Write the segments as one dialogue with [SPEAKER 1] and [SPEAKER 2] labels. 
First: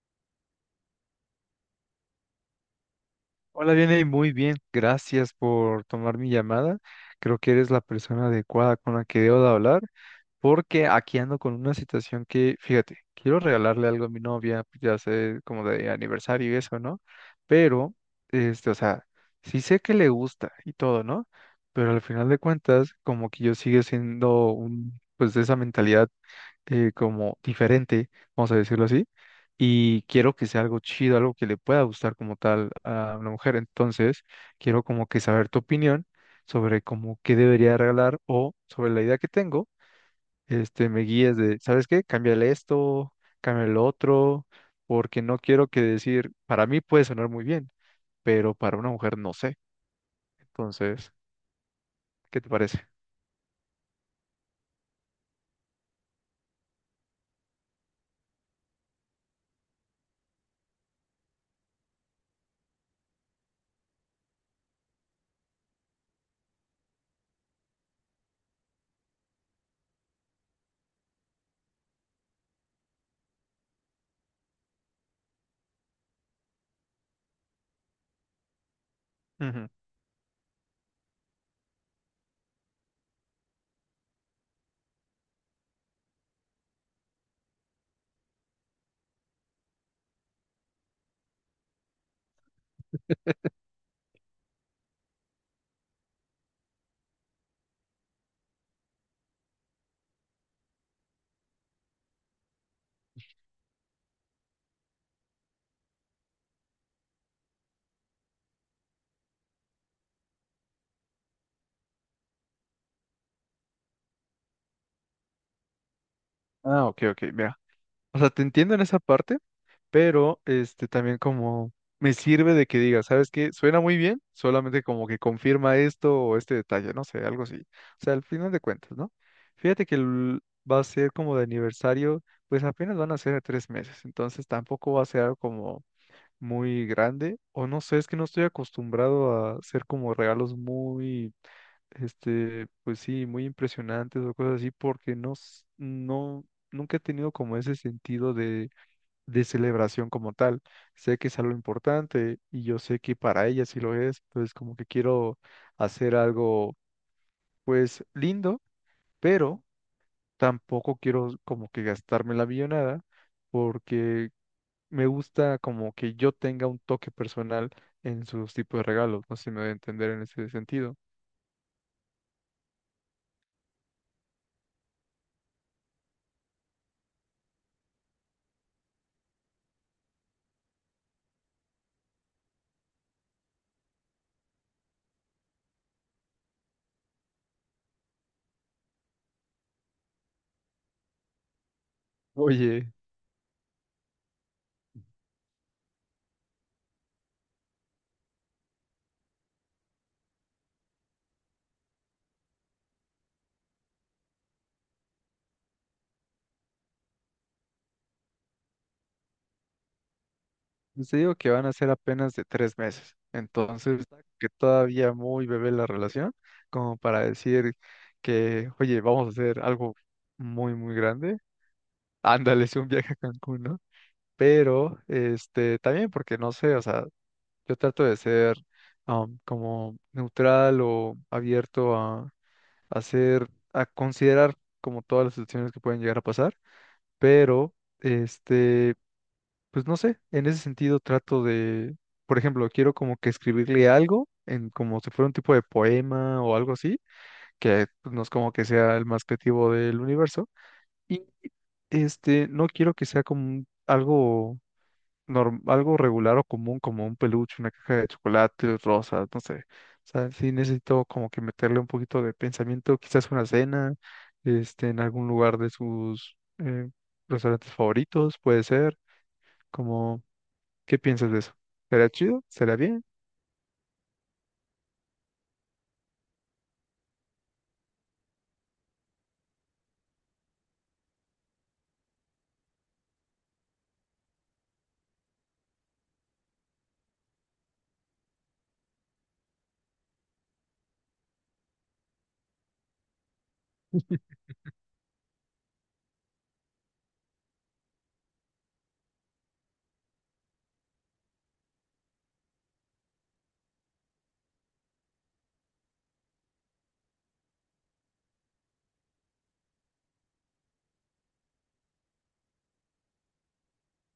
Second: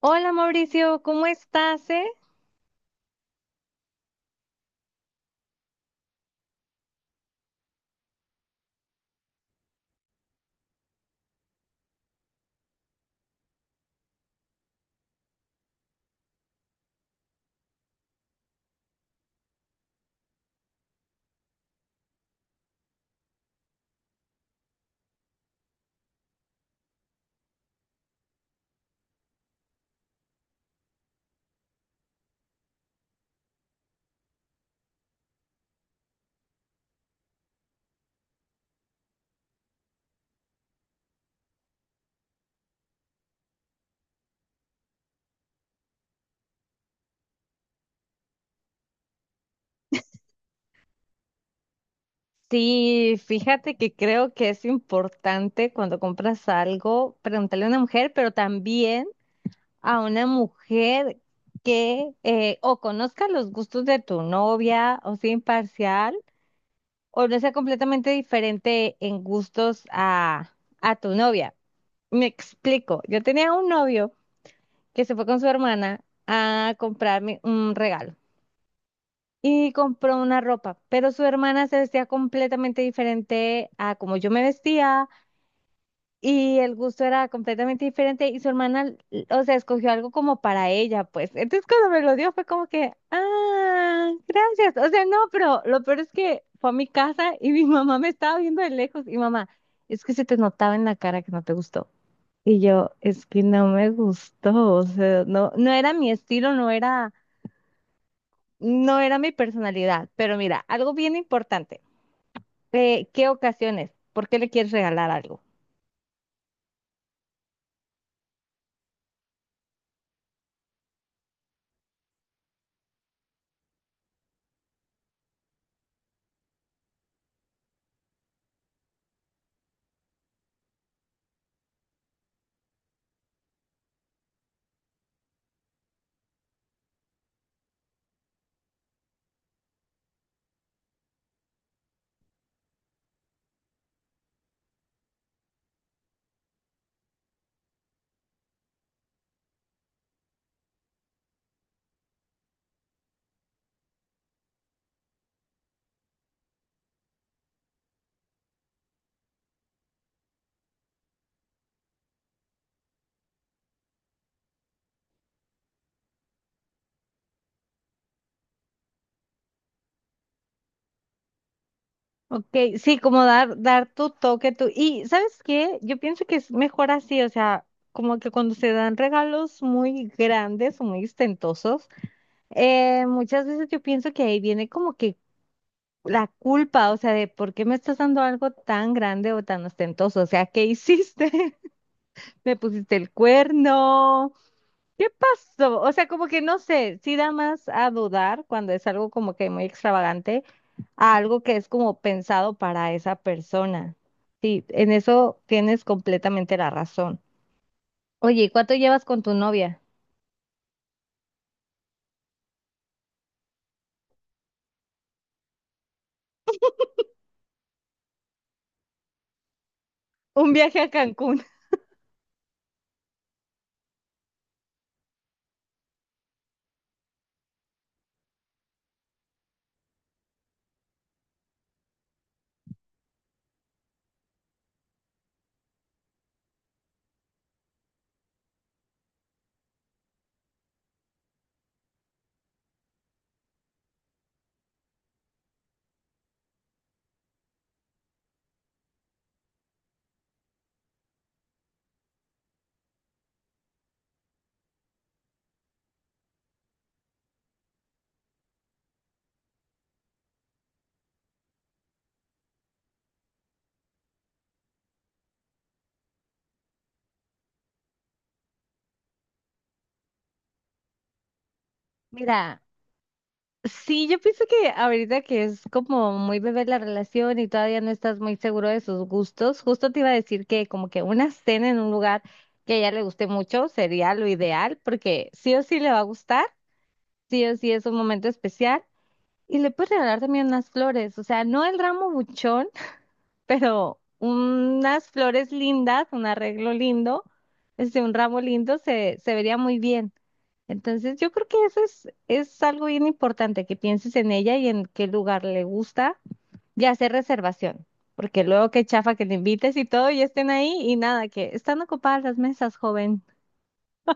[SPEAKER 1] Hola Mauricio, ¿cómo estás, eh?
[SPEAKER 2] Hola, viene muy bien. Gracias por tomar mi llamada. Creo que eres la persona adecuada con la que debo de hablar, porque aquí ando con una situación que, fíjate, quiero regalarle algo a mi novia, pues ya sé, como de aniversario y eso, ¿no? Pero, o sea, sí sé que le gusta y todo, ¿no? Pero al final de cuentas, como que yo sigo siendo un, pues de esa mentalidad como diferente, vamos a decirlo así, y quiero que sea algo chido, algo que le pueda gustar como tal a una mujer. Entonces, quiero como que saber tu opinión sobre cómo qué debería regalar o sobre la idea que tengo, me guíes de, ¿sabes qué? Cámbiale esto, cámbiale lo otro, porque no quiero que decir, para mí puede sonar muy bien, pero para una mujer no sé. Entonces, ¿qué te parece?
[SPEAKER 1] Sí, fíjate que creo que es importante cuando compras algo preguntarle a una mujer, pero también a una mujer que o conozca los gustos de tu novia o sea imparcial o no sea completamente diferente en gustos a tu novia. Me explico, yo tenía un novio que se fue con su hermana a comprarme un regalo.
[SPEAKER 2] Ujú.
[SPEAKER 1] Y compró una ropa, pero su hermana se vestía completamente diferente a como yo me vestía y el gusto era completamente diferente y su hermana, o sea, escogió algo como para ella, pues. Entonces cuando me lo dio fue como que, ah, gracias. O sea, no, pero lo peor es que fue a mi casa y mi mamá me estaba viendo de lejos y mamá, es que se te notaba en la cara que no te gustó. Y yo, es que no me gustó, o sea, no, no era mi estilo, no era mi personalidad, pero mira, algo bien importante. ¿Qué ocasiones? ¿Por qué le quieres regalar algo?
[SPEAKER 2] Ah, ok, ok, mira. O sea, te entiendo en esa parte, pero también como me sirve de que diga, ¿sabes qué? Suena muy bien, solamente como que confirma esto o este detalle, no sé, algo así. O sea, al final de cuentas, ¿no? Fíjate que va a ser como de aniversario, pues apenas van a ser de 3 meses, entonces tampoco va a ser algo como muy grande, o no sé, es que no estoy acostumbrado a hacer como regalos muy, pues sí, muy impresionantes o cosas así, porque no, no, nunca he tenido como ese sentido de celebración como tal. Sé que es algo importante y yo sé que para ella sí lo es, entonces como que quiero hacer algo pues lindo, pero tampoco quiero como que gastarme la millonada porque me gusta como que yo tenga un toque personal en sus tipos de regalos, no sé si me voy a entender en ese sentido.
[SPEAKER 1] Ok, sí, como dar tu toque, tu... Y ¿sabes qué? Yo pienso que es mejor así, o sea, como que cuando se dan regalos muy grandes o muy ostentosos, muchas veces yo pienso que ahí viene como que la culpa, o sea, de por qué me estás dando algo tan grande o tan ostentoso, o sea, ¿qué hiciste? ¿Me
[SPEAKER 2] Oye,
[SPEAKER 1] pusiste el cuerno? ¿Qué pasó? O sea, como que no sé, sí da más a dudar cuando es algo como que muy extravagante a algo que es como pensado para esa persona. Sí, en eso tienes completamente la razón. Oye, ¿y cuánto llevas con tu novia?
[SPEAKER 2] yo te digo que van a ser apenas de 3 meses, entonces está que todavía muy bebé la relación, como para decir que, oye, vamos a hacer algo
[SPEAKER 1] Un
[SPEAKER 2] muy,
[SPEAKER 1] viaje a
[SPEAKER 2] muy grande,
[SPEAKER 1] Cancún.
[SPEAKER 2] ándale, sí, un viaje a Cancún, ¿no? Pero, también porque no sé, o sea, yo trato de ser como neutral o abierto a hacer, a considerar como todas las situaciones que pueden llegar a pasar, pero, este... pues no sé, en ese sentido trato de, por ejemplo, quiero como que escribirle algo en como si fuera un tipo de poema o algo así, que pues, no es como que sea el más creativo del universo y no quiero que sea como algo algo regular o común como un peluche, una caja de chocolate rosas, no sé. O sea, sí necesito como que meterle un poquito de pensamiento, quizás una cena, en algún lugar de sus restaurantes favoritos, puede ser como. ¿Qué piensas de eso? ¿Será chido?
[SPEAKER 1] Mira,
[SPEAKER 2] ¿Será bien?
[SPEAKER 1] sí, yo pienso que ahorita que es como muy bebé la relación y todavía no estás muy seguro de sus gustos, justo te iba a decir que como que una cena en un lugar que a ella le guste mucho sería lo ideal, porque sí o sí le va a gustar. Sí o sí es un momento especial. Y le puedes regalar también unas flores, o sea, no el ramo buchón, pero unas flores lindas, un arreglo lindo, este, un ramo lindo se vería muy bien. Entonces, yo creo que eso es algo bien importante, que pienses en ella y en qué lugar le gusta y hacer reservación, porque luego qué chafa que te invites y todo y estén ahí y nada, que están ocupadas las mesas, joven.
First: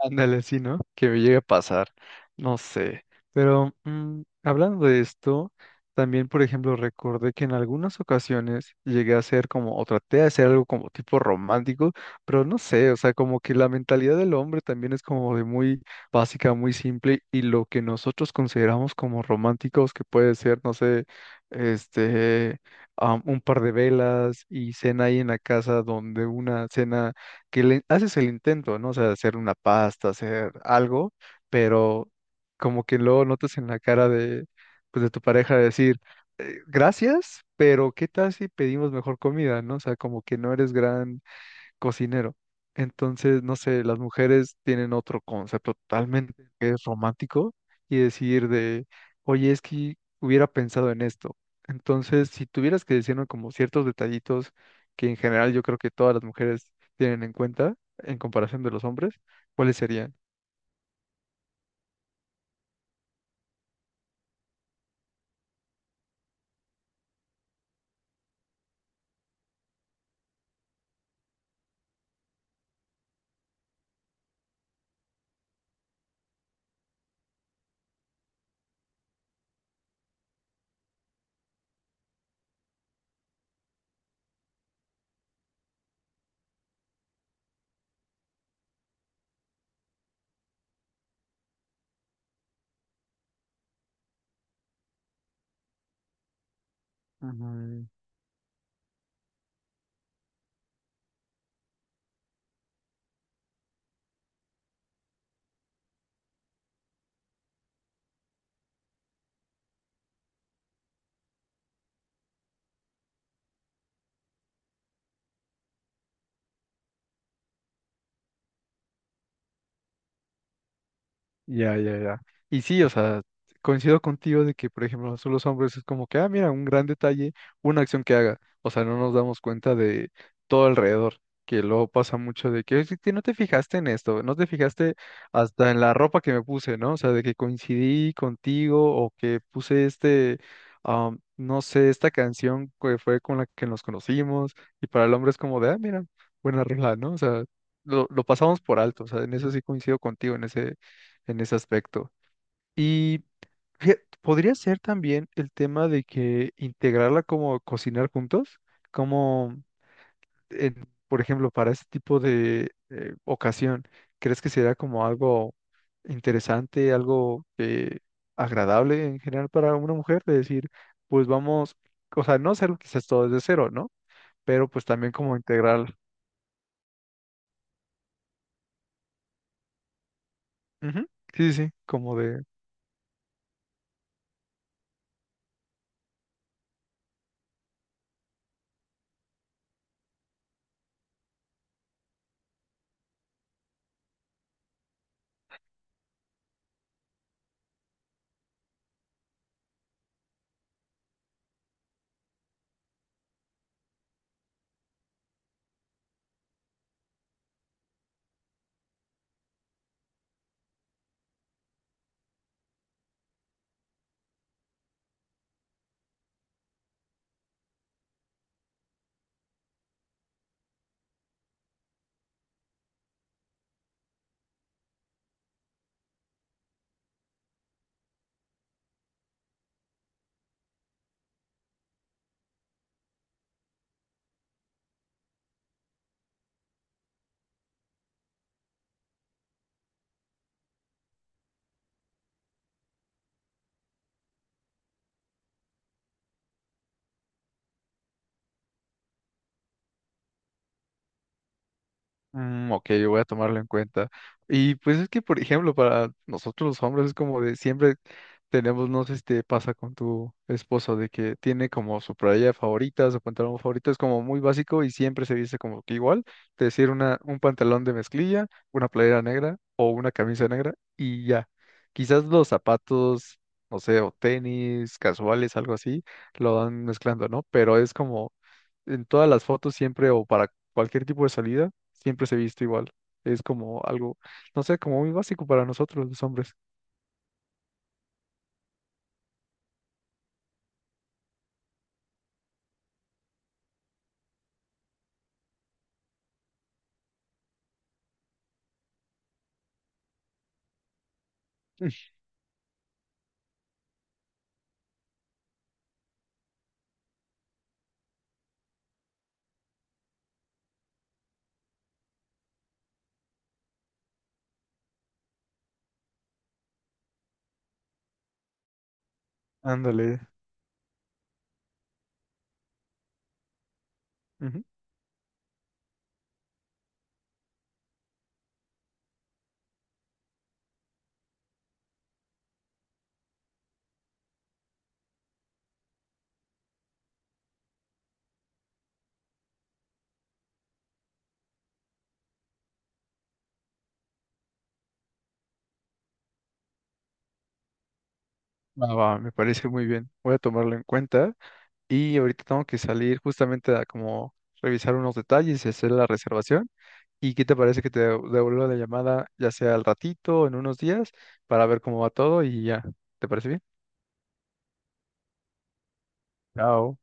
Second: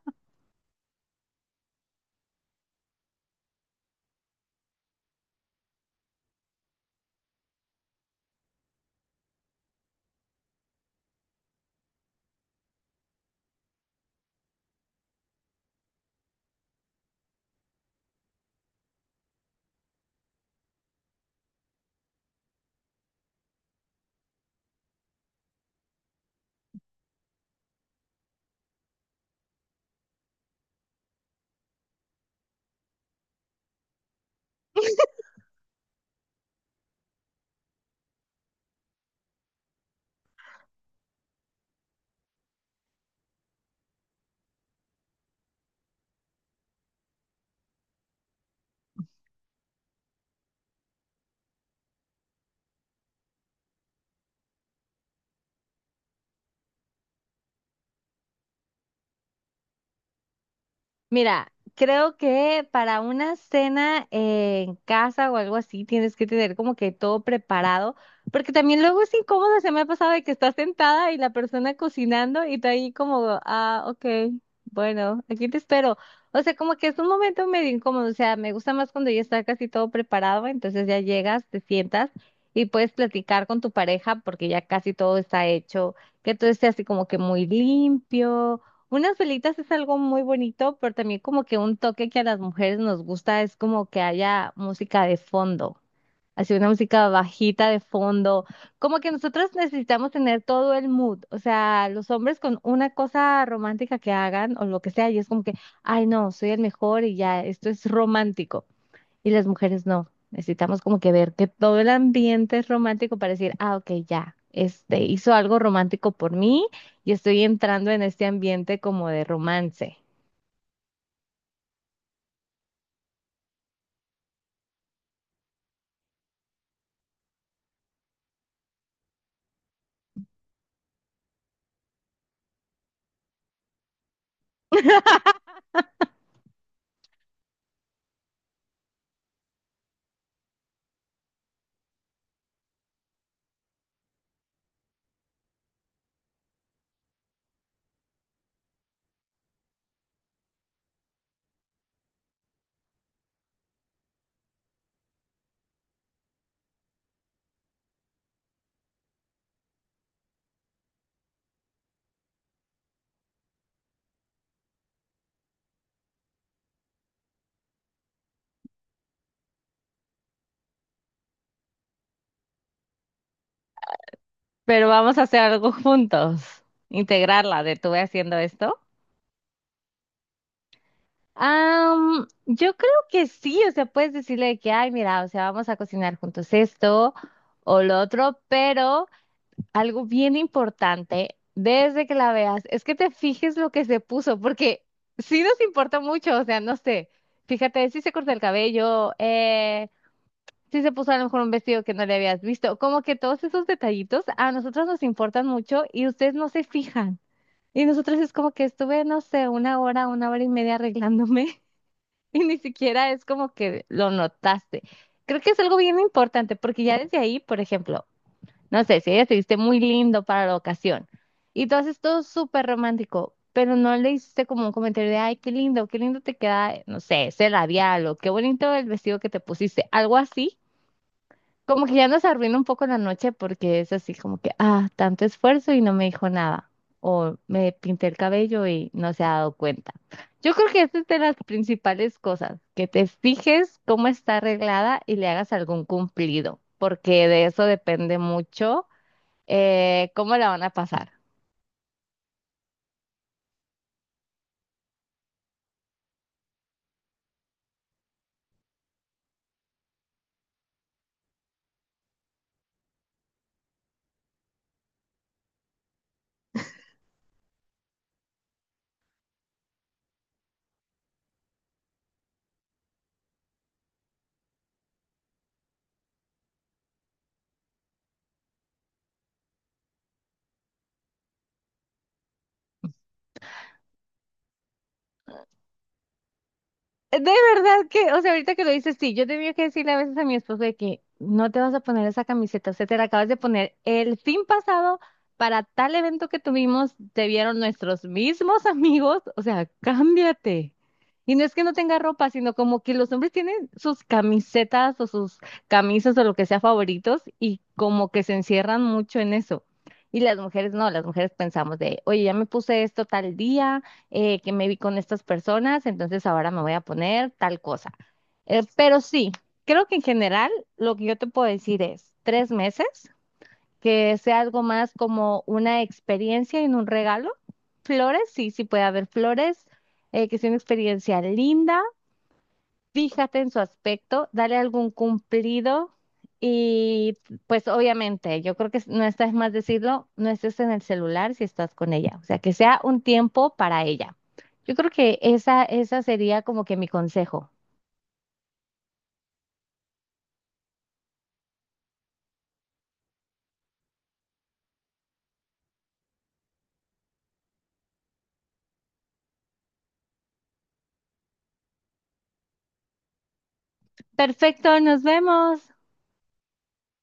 [SPEAKER 2] Ándale, sí, ¿no? Que me llegue a pasar. No sé. Pero hablando de esto, también, por ejemplo, recordé que en algunas ocasiones llegué a hacer como, o traté de hacer algo como tipo romántico, pero no sé, o sea, como que la mentalidad del hombre también es como de muy básica, muy simple, y lo que nosotros consideramos como románticos, que puede ser, no sé, este, un par de velas y cena ahí en la casa, donde una cena que le haces el intento, ¿no? O sea, hacer una pasta, hacer algo, pero como que luego notas en la cara de, pues, de tu pareja decir, gracias, pero ¿qué tal si pedimos mejor comida, ¿no?". O sea, como que no eres gran cocinero. Entonces, no sé, las mujeres tienen otro concepto totalmente que es romántico y decir de, oye, es que hubiera pensado en esto. Entonces, si tuvieras que decirme como ciertos detallitos que en general yo creo que todas las mujeres tienen en cuenta en comparación de los hombres, ¿cuáles serían?
[SPEAKER 1] Mira, creo que para una cena en casa o algo así tienes que tener como que todo preparado, porque también luego es incómodo, se me ha pasado de que estás sentada y la persona cocinando y tú ahí como, ah, ok, bueno, aquí te espero. O sea, como que es un momento medio incómodo, o sea, me gusta más cuando ya está casi todo preparado, entonces ya llegas, te sientas y puedes platicar con tu pareja porque ya casi todo está hecho, que todo esté así como que muy limpio. Unas velitas es algo muy bonito, pero también como que un toque que a las mujeres nos gusta es como que haya música de fondo, así una música bajita de
[SPEAKER 2] Ujú.
[SPEAKER 1] fondo, como que nosotros necesitamos tener todo el mood, o sea, los hombres con una cosa romántica que hagan o lo que sea, y es como que, ay no, soy el mejor y ya, esto es romántico. Y las mujeres no. Necesitamos como que ver que todo el ambiente es romántico para decir, ah, ok, ya, este hizo algo romántico por mí y estoy entrando en este ambiente como de romance.
[SPEAKER 2] Ya, ya, ya. Y sí, o sea, coincido contigo de que, por ejemplo, nosotros los hombres es como que, ah, mira, un gran detalle, una acción que haga. O sea, no nos damos cuenta de todo alrededor, que luego pasa mucho de que, "Es que no te fijaste en esto, no te fijaste hasta en la ropa que me puse, ¿no? O sea, de que coincidí contigo, o que puse este, no sé, esta canción que fue con la que nos conocimos. Y para el hombre es como de, ah, mira, buena rola, ¿no? O sea, lo pasamos por alto, o sea, en eso sí coincido contigo, en ese aspecto. Y fíjate, podría ser también el tema de que integrarla como cocinar juntos, como, por ejemplo, para ese tipo de ocasión, ¿crees que sería como algo interesante, algo agradable en general para una mujer? De decir, pues vamos, o sea, no hacerlo quizás todo desde cero, ¿no? Pero pues
[SPEAKER 1] Pero
[SPEAKER 2] también
[SPEAKER 1] vamos a
[SPEAKER 2] como
[SPEAKER 1] hacer algo
[SPEAKER 2] integrar.
[SPEAKER 1] juntos. Integrarla de tuve haciendo esto.
[SPEAKER 2] Ujú. Sí, sí, sí, como de...
[SPEAKER 1] Yo creo que sí, o sea, puedes decirle de que, ay, mira, o sea, vamos a cocinar juntos esto o lo otro, pero algo bien importante desde que la veas es que te fijes lo que se puso, porque sí nos importa mucho, o sea, no sé, fíjate, si se cortó el cabello, si se puso a lo mejor un vestido que no le habías visto, como que todos esos detallitos a nosotros nos importan mucho y ustedes no se fijan. Y nosotros es como que estuve, no sé, una hora y media arreglándome y ni siquiera es como que lo notaste. Creo que es algo bien importante, porque ya desde ahí, por ejemplo, no sé, si ella te viste muy lindo para la ocasión y tú haces todo súper romántico, pero no le hiciste como un comentario de, ay, qué lindo te queda, no sé, ese labial o qué bonito el vestido que te pusiste, algo así. Como que ya nos arruina un poco la noche porque es así como que, ah, tanto esfuerzo y no me dijo nada. O me pinté el cabello y no se ha dado cuenta. Yo creo que esa es de las principales cosas, que te fijes cómo está arreglada y le hagas algún cumplido, porque de eso depende mucho. ¿Cómo la van a pasar?
[SPEAKER 2] Mm, ok, yo voy a tomarlo en cuenta. Y pues es que, por ejemplo, para nosotros los hombres es como de siempre tenemos, no sé si te pasa con tu esposo, de que tiene como su playa favorita, su pantalón favorito, es como muy básico y siempre se viste como que igual, es decir, un pantalón de mezclilla, una playera negra o una camisa negra y ya. Quizás los zapatos, no sé, o tenis, casuales, algo así, lo van mezclando, ¿no? Pero es como en todas las fotos siempre, o para cualquier tipo de salida, siempre se viste igual. Es como algo, no sé, como muy básico para nosotros los hombres.
[SPEAKER 1] De verdad que, o sea, ahorita que lo dices, sí, yo tenía que decirle a veces a mi esposo de que no te vas a poner esa camiseta, o sea, te la acabas de poner el fin pasado para tal evento que tuvimos, te vieron nuestros mismos amigos, o sea, cámbiate. Y no es que no tenga ropa, sino como que los hombres tienen sus camisetas o sus camisas o lo que sea favoritos y como que se encierran mucho en eso. Y las mujeres no, las mujeres pensamos de, oye, ya me puse esto tal día. Que me vi con estas personas, entonces ahora me voy a poner tal cosa. Pero sí, creo que en
[SPEAKER 2] Ándale.
[SPEAKER 1] general lo que yo te puedo decir es 3 meses, que sea algo
[SPEAKER 2] Ujú.
[SPEAKER 1] más como una experiencia en un regalo. Flores, sí, sí puede haber flores, que sea una experiencia linda. Fíjate en su aspecto, dale algún cumplido y pues obviamente, yo creo que no está de más decirlo, no estés en el celular si estás con ella, o sea, que sea un tiempo para ella. Yo creo que esa sería como que mi consejo.
[SPEAKER 2] Va, va, me parece muy bien. Voy a tomarlo en cuenta. Y ahorita tengo que salir justamente a como revisar unos detalles y hacer la reservación. ¿Y qué te parece que te devuelva la llamada, ya sea al ratito, en unos días, para ver cómo va todo y ya? ¿Te parece bien?
[SPEAKER 1] Perfecto, nos vemos.
[SPEAKER 2] Chao.